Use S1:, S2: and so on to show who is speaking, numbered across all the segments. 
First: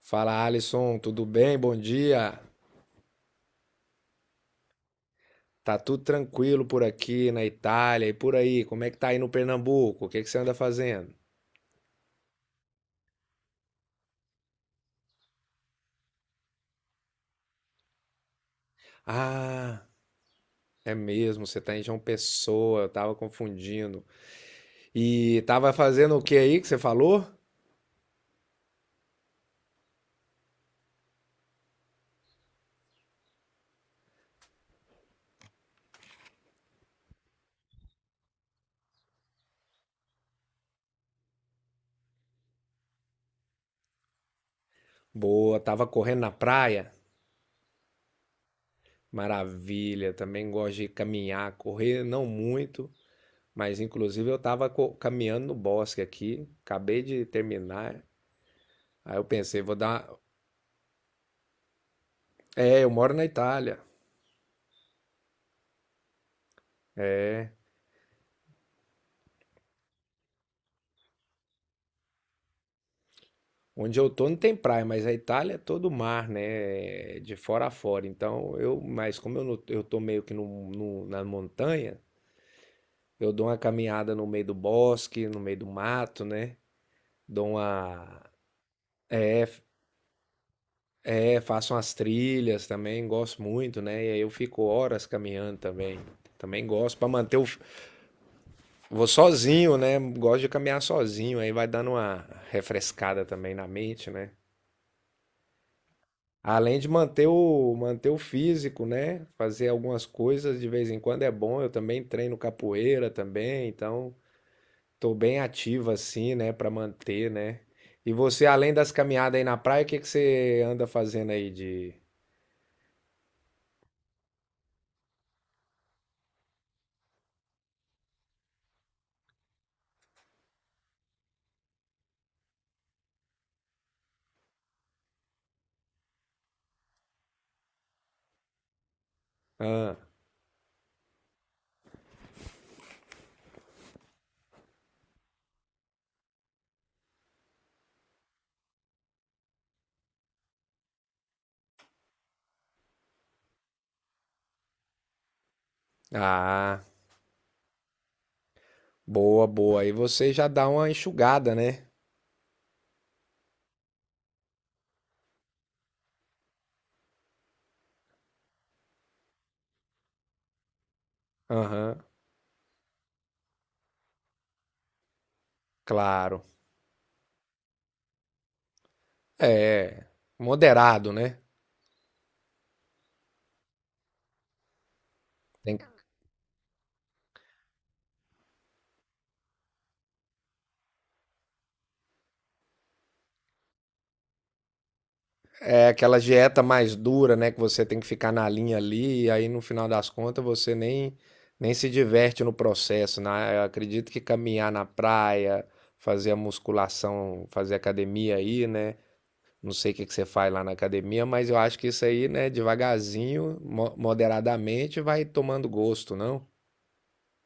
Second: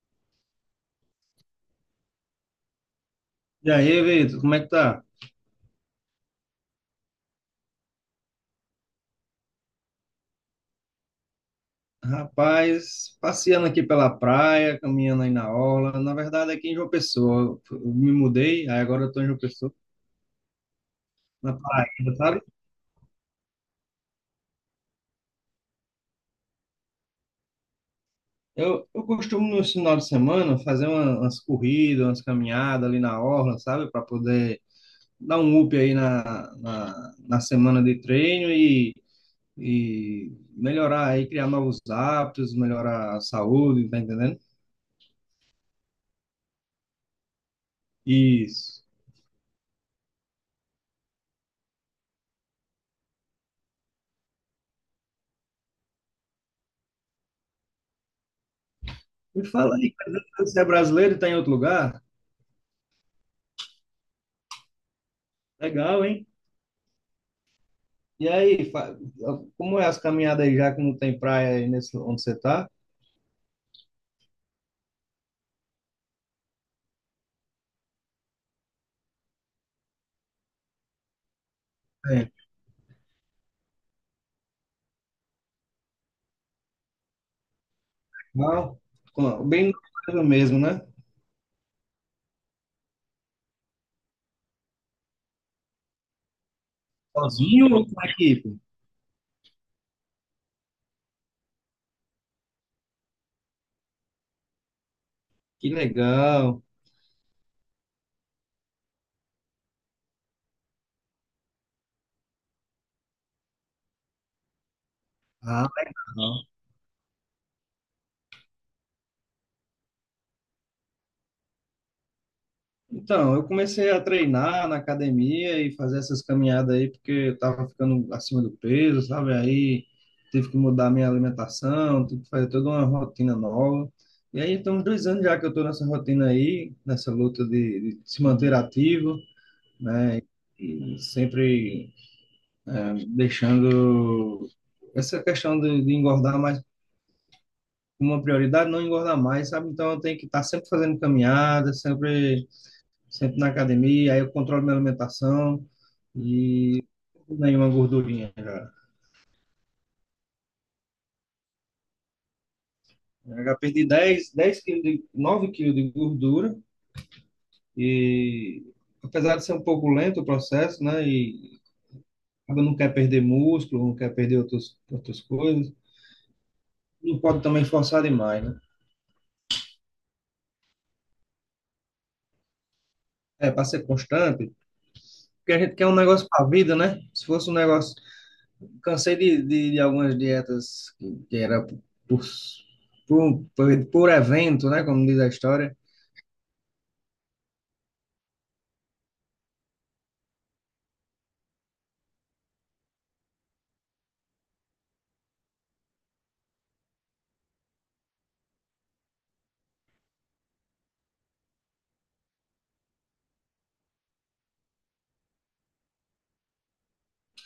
S1: Fala Alisson, tudo bem? Bom dia.
S2: E aí, Vitor, como é que tá?
S1: Tá tudo tranquilo por aqui na Itália e por aí. Como é que tá aí no Pernambuco? O que é que você anda fazendo?
S2: Rapaz, passeando aqui pela praia, caminhando aí na orla. Na verdade, aqui em João Pessoa. Eu me mudei, aí agora eu tô em João Pessoa,
S1: Ah, é mesmo,
S2: na
S1: você tá em João
S2: Paraíba, sabe?
S1: Pessoa, eu tava confundindo. E tava fazendo o que aí que você falou?
S2: Eu costumo, no final de semana, fazer umas corridas, umas caminhadas ali na orla, sabe? Para poder dar um up aí na semana de treino e melhorar aí, criar novos hábitos, melhorar a saúde, tá entendendo?
S1: Boa, tava correndo na praia?
S2: Isso.
S1: Maravilha, também gosto de caminhar, correr não muito, mas inclusive eu tava caminhando no bosque aqui, acabei de terminar. Aí eu
S2: Me
S1: pensei, vou
S2: fala aí,
S1: dar.
S2: cara, você é brasileiro e está em outro lugar?
S1: É, eu moro na Itália.
S2: Legal, hein?
S1: É.
S2: E aí, fa- Como é as caminhadas aí, já que não tem praia aí nesse, onde você tá?
S1: Onde eu tô não tem praia, mas a Itália é todo mar, né? De fora a fora. Então eu, mas como eu, eu tô meio que no, na montanha,
S2: É.
S1: eu dou uma caminhada no meio do bosque, no meio do mato, né? Dou uma.
S2: Não,
S1: É,
S2: Bem no bairro mesmo, né?
S1: é, faço umas trilhas também, gosto muito, né? E aí eu fico horas caminhando também. Também gosto pra manter o.
S2: Sozinho ou com a equipe?
S1: Vou sozinho, né? Gosto de caminhar sozinho, aí vai dando uma refrescada também na mente, né?
S2: Que legal.
S1: Além de manter o, manter o físico, né? Fazer algumas coisas de vez em quando é bom. Eu também treino capoeira também, então tô bem
S2: Ah,
S1: ativo assim,
S2: legal.
S1: né? Pra manter, né? E você, além das caminhadas aí na praia, o que que você anda fazendo aí de...
S2: Então, eu comecei a treinar na academia e fazer essas caminhadas aí, porque eu tava ficando acima do peso, sabe? Aí tive que mudar minha alimentação, tive que fazer toda uma rotina nova. E aí, tem uns 2 anos já que eu tô nessa rotina aí, nessa luta de se manter ativo.
S1: Ah,
S2: Né? E sempre deixando essa questão de engordar mais uma prioridade, não engordar mais, sabe? Então eu tenho que estar sempre fazendo caminhada, sempre, sempre na academia, aí eu controlo minha alimentação
S1: ah,
S2: e nenhuma gordurinha já.
S1: boa, boa. Aí você já dá uma enxugada, né?
S2: Eu já perdi 10 quilos, de, 9 quilos de gordura e apesar de ser um pouco lento o processo, né? E
S1: Aham,
S2: acaba não quer perder músculo, não quer perder outros, outras coisas,
S1: claro.
S2: não pode também forçar demais, né?
S1: É, moderado, né?
S2: É, para ser constante, porque a gente
S1: Tem
S2: quer
S1: que.
S2: um negócio para a vida, né? Se fosse um negócio. Cansei de algumas dietas que era por evento, né? Como diz a história.
S1: É aquela dieta mais dura, né? Que você tem que ficar na linha ali, e aí no final das contas você nem, nem se diverte no processo, né? Eu acredito que caminhar na praia, fazer a musculação, fazer academia aí, né? Não sei o que que você faz lá na academia, mas eu acho que isso aí, né, devagarzinho, moderadamente, vai tomando gosto, não?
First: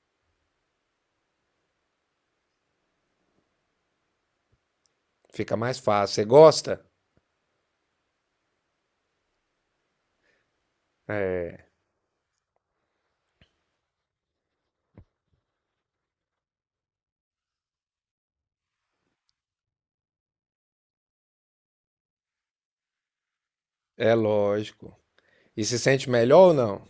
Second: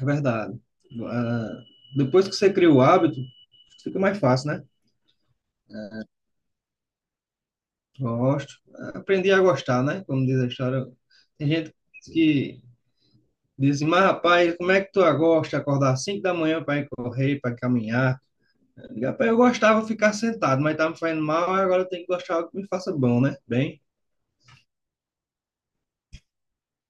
S2: É verdade. Ah, depois que você cria o hábito, fica mais fácil, né?
S1: Fica mais fácil. Você gosta?
S2: Gosto. Aprendi a gostar, né? Como diz a história. Tem
S1: É,
S2: gente que diz assim, mas rapaz, como é que tu gosta de acordar às 5 da manhã para ir correr, para caminhar? Rapaz, eu gostava de ficar sentado, mas tá me fazendo mal, aí agora eu tenho que gostar de algo que me faça bom, né? Bem,
S1: é lógico. E se sente melhor ou não?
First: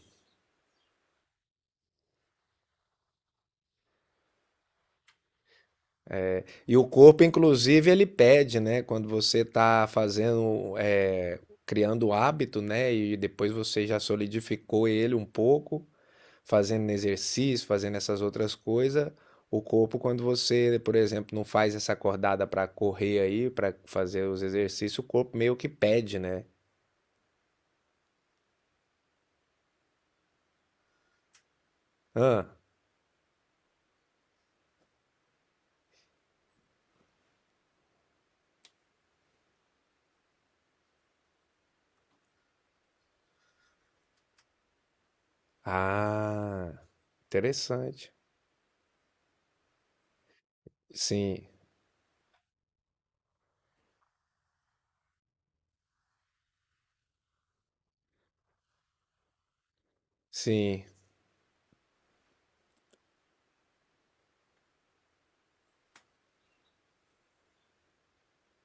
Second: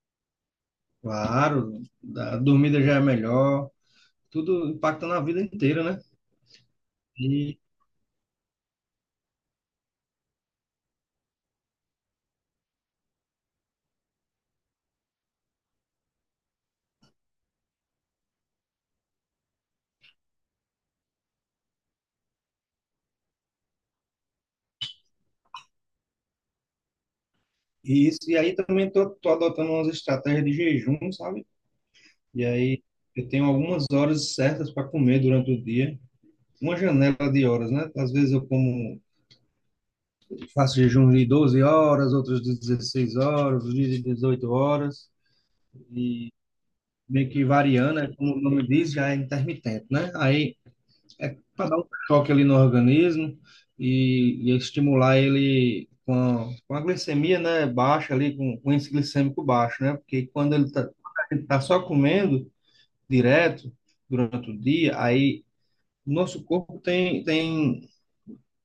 S2: claro, a dormida já é melhor, tudo impacta na vida inteira, né?
S1: E o corpo,
S2: E,
S1: inclusive, ele pede, né? Quando você está fazendo, é, criando o hábito, né? E depois você já solidificou ele um pouco, fazendo exercício, fazendo essas outras coisas. O corpo, quando você, por exemplo, não faz essa acordada para correr aí, para fazer os exercícios, o corpo meio que pede, né?
S2: e aí também tô adotando umas estratégias de jejum, sabe? E
S1: Ah,
S2: aí eu tenho algumas horas certas para comer durante o dia, uma janela de horas, né? Às vezes eu como, faço jejum de 12 horas, outros de 16 horas, outros de 18 horas,
S1: ah,
S2: meio que variando, né?
S1: interessante.
S2: Como o nome diz, já é intermitente, né? Aí é
S1: Sim,
S2: para dar um choque ali no organismo e estimular ele com a glicemia, né, baixa ali, com o índice glicêmico baixo, né? Porque quando ele tá,
S1: sim,
S2: quando a gente tá só comendo direto durante o dia, aí nosso corpo tem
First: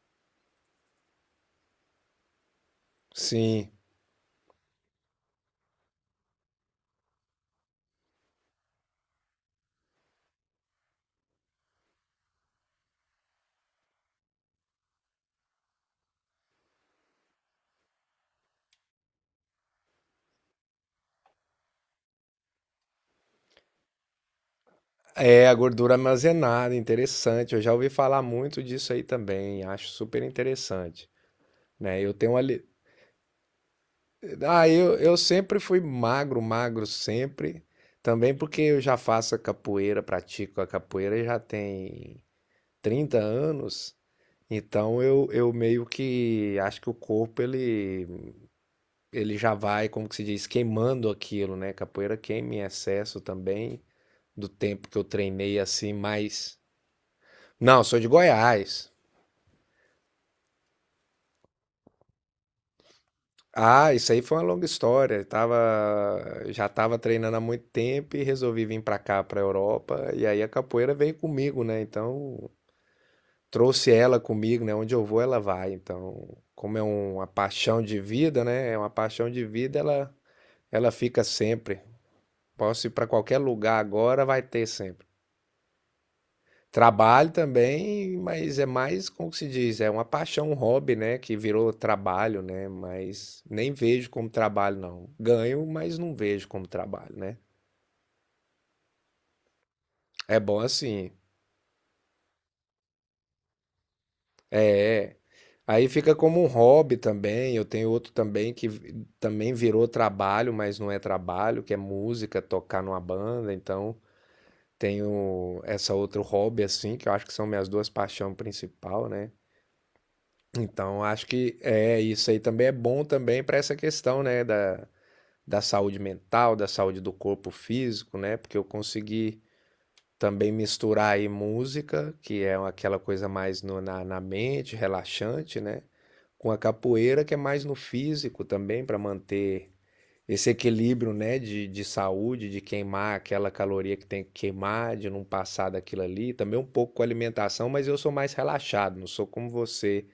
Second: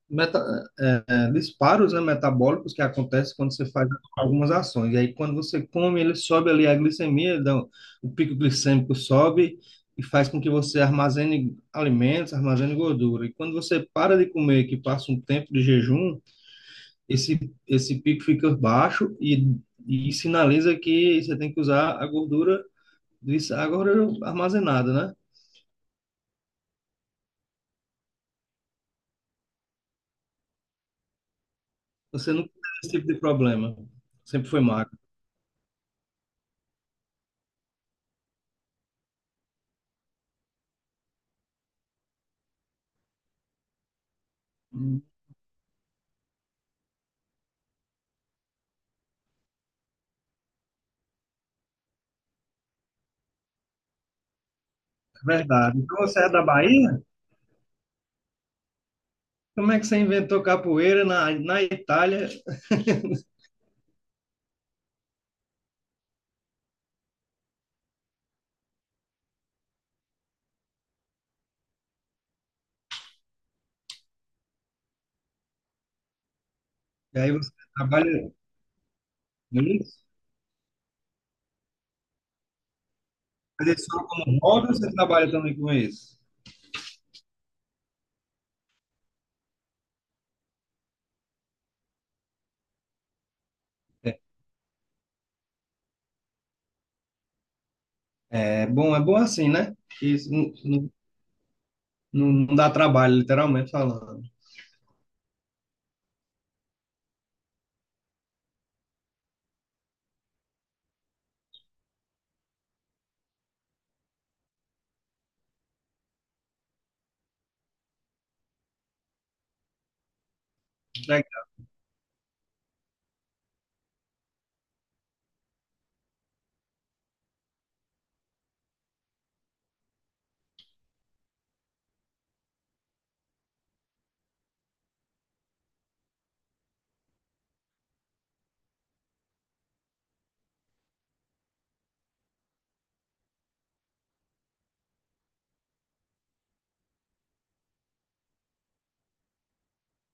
S2: meta, disparos, né, metabólicos que acontecem quando você
S1: sim.
S2: faz algumas ações. E aí, quando você come, ele sobe ali a glicemia, o pico glicêmico sobe e faz com que você armazene alimentos, armazene gordura. E quando você para de comer, que passa um tempo de jejum, esse, esse pico fica baixo e sinaliza que você tem que usar a gordura, a gordura armazenada, né?
S1: É, a gordura armazenada, interessante. Eu já ouvi falar muito disso aí também, acho super interessante, né? Eu
S2: Você
S1: tenho
S2: não tem
S1: ali,
S2: esse tipo de problema. Sempre foi
S1: ah,
S2: magro.
S1: eu sempre fui magro, magro sempre, também porque eu já faço a capoeira, pratico a capoeira já tem 30 anos, então eu meio que acho que o corpo ele, ele já vai, como que se diz, queimando aquilo, né? Capoeira queima em excesso também do tempo que eu treinei
S2: Verdade.
S1: assim,
S2: Então, você é da
S1: mas.
S2: Bahia?
S1: Não, sou de Goiás.
S2: Como é que você inventou capoeira na Itália?
S1: Ah, isso aí foi uma longa história. Eu tava, já estava treinando há muito tempo e resolvi vir para cá, para Europa. E aí a capoeira veio comigo, né? Então trouxe ela comigo, né? Onde eu vou, ela vai. Então, como é
S2: E
S1: uma
S2: aí você
S1: paixão de
S2: trabalha
S1: vida, né? É uma paixão de
S2: com
S1: vida,
S2: isso?
S1: ela fica sempre. Posso ir para qualquer
S2: Mas é
S1: lugar
S2: só
S1: agora,
S2: como
S1: vai ter
S2: hobby ou você
S1: sempre.
S2: trabalha também com isso?
S1: Trabalho também, mas é mais, como que se diz, é uma paixão, um hobby, né, que virou trabalho, né, mas nem vejo
S2: É,
S1: como trabalho, não. Ganho, mas não vejo como trabalho, né.
S2: é bom assim, né? Que isso
S1: É bom assim.
S2: não dá trabalho, literalmente falando.
S1: É, é, aí fica como um hobby também. Eu tenho outro também também virou trabalho, mas não é trabalho, que é música, tocar numa banda, então tenho essa outro hobby assim, que eu acho que são minhas duas paixões principais, né. Então, acho
S2: Legal.
S1: que é isso aí também é bom também para essa questão, né, da, da saúde mental, da saúde do corpo físico, né? Porque eu consegui também misturar aí música, que é aquela coisa mais na, na mente, relaxante, né? Com a capoeira, que é mais no físico também, para manter esse equilíbrio, né, de saúde, de queimar aquela caloria que tem que queimar, de não passar daquilo ali. Também um pouco com alimentação, mas eu sou mais relaxado, não sou como você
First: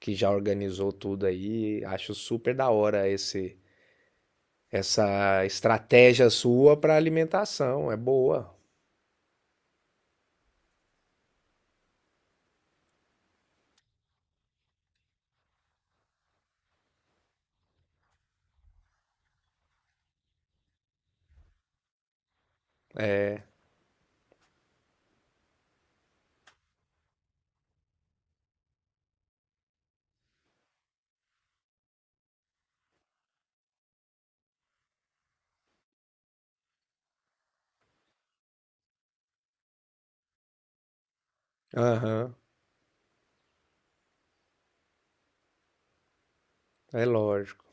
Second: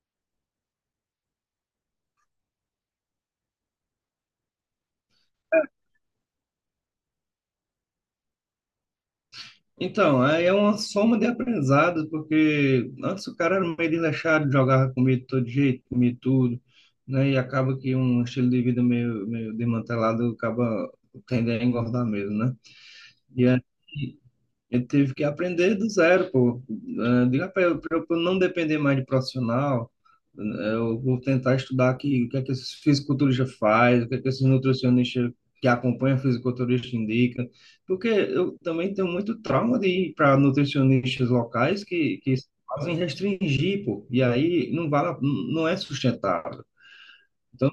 S1: que já organizou tudo aí. Acho super da hora esse essa estratégia sua para alimentação. É boa.
S2: Então, aí é uma soma de aprendizados, porque antes o cara era meio desleixado, jogava comida de todo jeito, comia tudo, né? E acaba que um estilo de vida meio, meio desmantelado acaba tendendo a engordar mesmo, né?
S1: É.
S2: Eu tive que aprender do zero, pô. Ah, diga pra eu não depender mais de profissional, ah, eu vou tentar estudar aqui o que é que esses fisiculturistas fazem, o que é que esses nutricionistas que acompanham fisiculturista indicam, porque eu também tenho muito trauma de ir para nutricionistas locais
S1: Aham.
S2: que fazem restringir, pô. E aí não vale, não é sustentável.
S1: É lógico.
S2: Então,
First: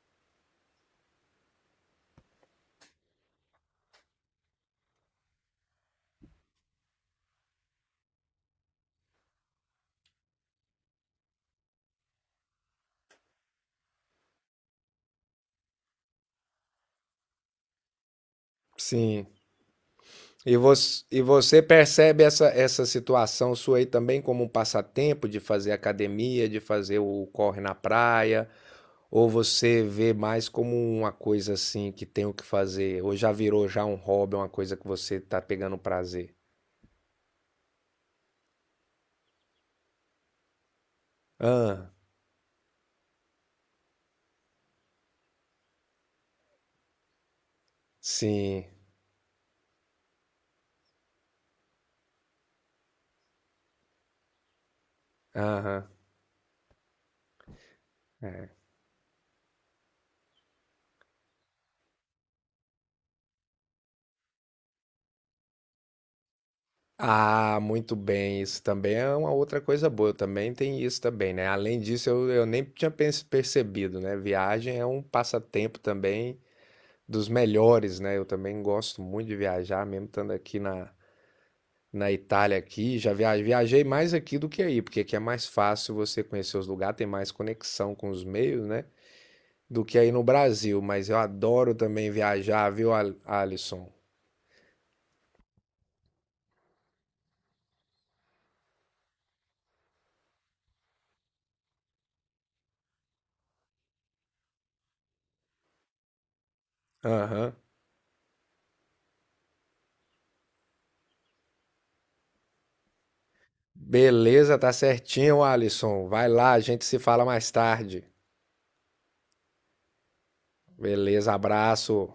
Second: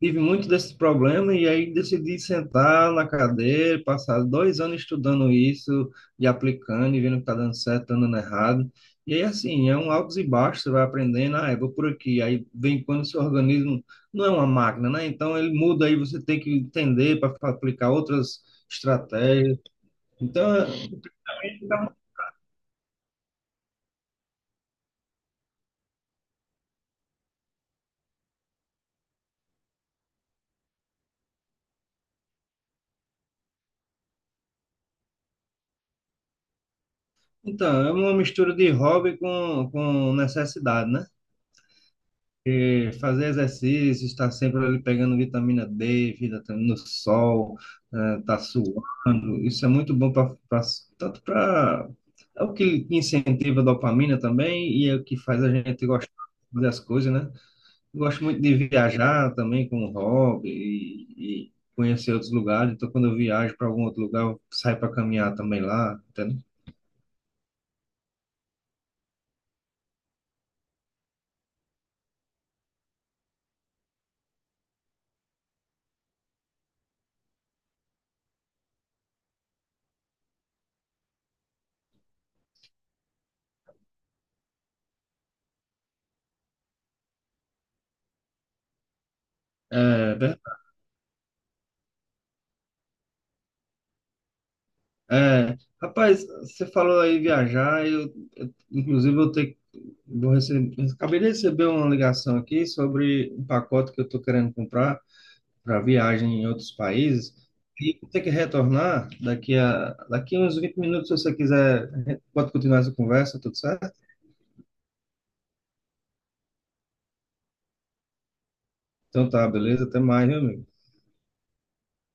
S2: tive muito desse problema e aí decidi sentar na cadeira, passar 2 anos estudando isso e aplicando e vendo que está dando certo, tá dando errado. E aí, assim, é um altos e baixos, você vai aprendendo, ah, eu vou por aqui. Aí vem quando o seu organismo não é uma máquina, né? Então ele muda aí, você tem que entender para aplicar outras
S1: Sim.
S2: estratégias. Então, é-
S1: E você percebe essa, essa situação sua aí também como um passatempo de fazer academia, de fazer o corre na praia? Ou você vê mais como uma coisa assim que tem o que fazer? Ou já virou já um hobby, uma coisa que você tá pegando prazer?
S2: então, é uma mistura de hobby com necessidade, né?
S1: Ah,
S2: Fazer exercício, estar sempre ali pegando vitamina D, vitamina no sol, tá
S1: sim.
S2: suando. Isso é muito bom para tanto para é o que incentiva a dopamina também e é o que faz a gente
S1: Aham.
S2: gostar das coisas, né? Eu gosto muito de viajar também como hobby e conhecer outros lugares. Então, quando eu viajo para algum outro lugar, eu saio para caminhar também lá, entendeu?
S1: Ah, muito bem. Isso também é uma outra coisa boa. Também tem isso também, né? Além disso, eu nem tinha percebido, né? Viagem é um passatempo também dos melhores, né? Eu também gosto muito de viajar, mesmo estando aqui na, na Itália aqui. Já viajei, viajei mais aqui do que aí, porque aqui é mais fácil você conhecer os lugares, tem mais conexão com os meios, né? Do que aí no
S2: É.
S1: Brasil. Mas eu adoro também viajar, viu, Alisson?
S2: É, rapaz, você falou aí viajar, inclusive eu tenho, vou receber, acabei de receber uma ligação aqui sobre um pacote que eu estou querendo comprar para viagem em outros países
S1: Aham.
S2: e vou ter que retornar daqui a uns 20 minutos, se você quiser, a gente pode continuar essa conversa, tudo certo?
S1: Beleza, tá certinho, Alisson. Vai lá, a gente se fala mais tarde.
S2: Então tá, beleza, até mais, meu amigo.
S1: Beleza, abraço.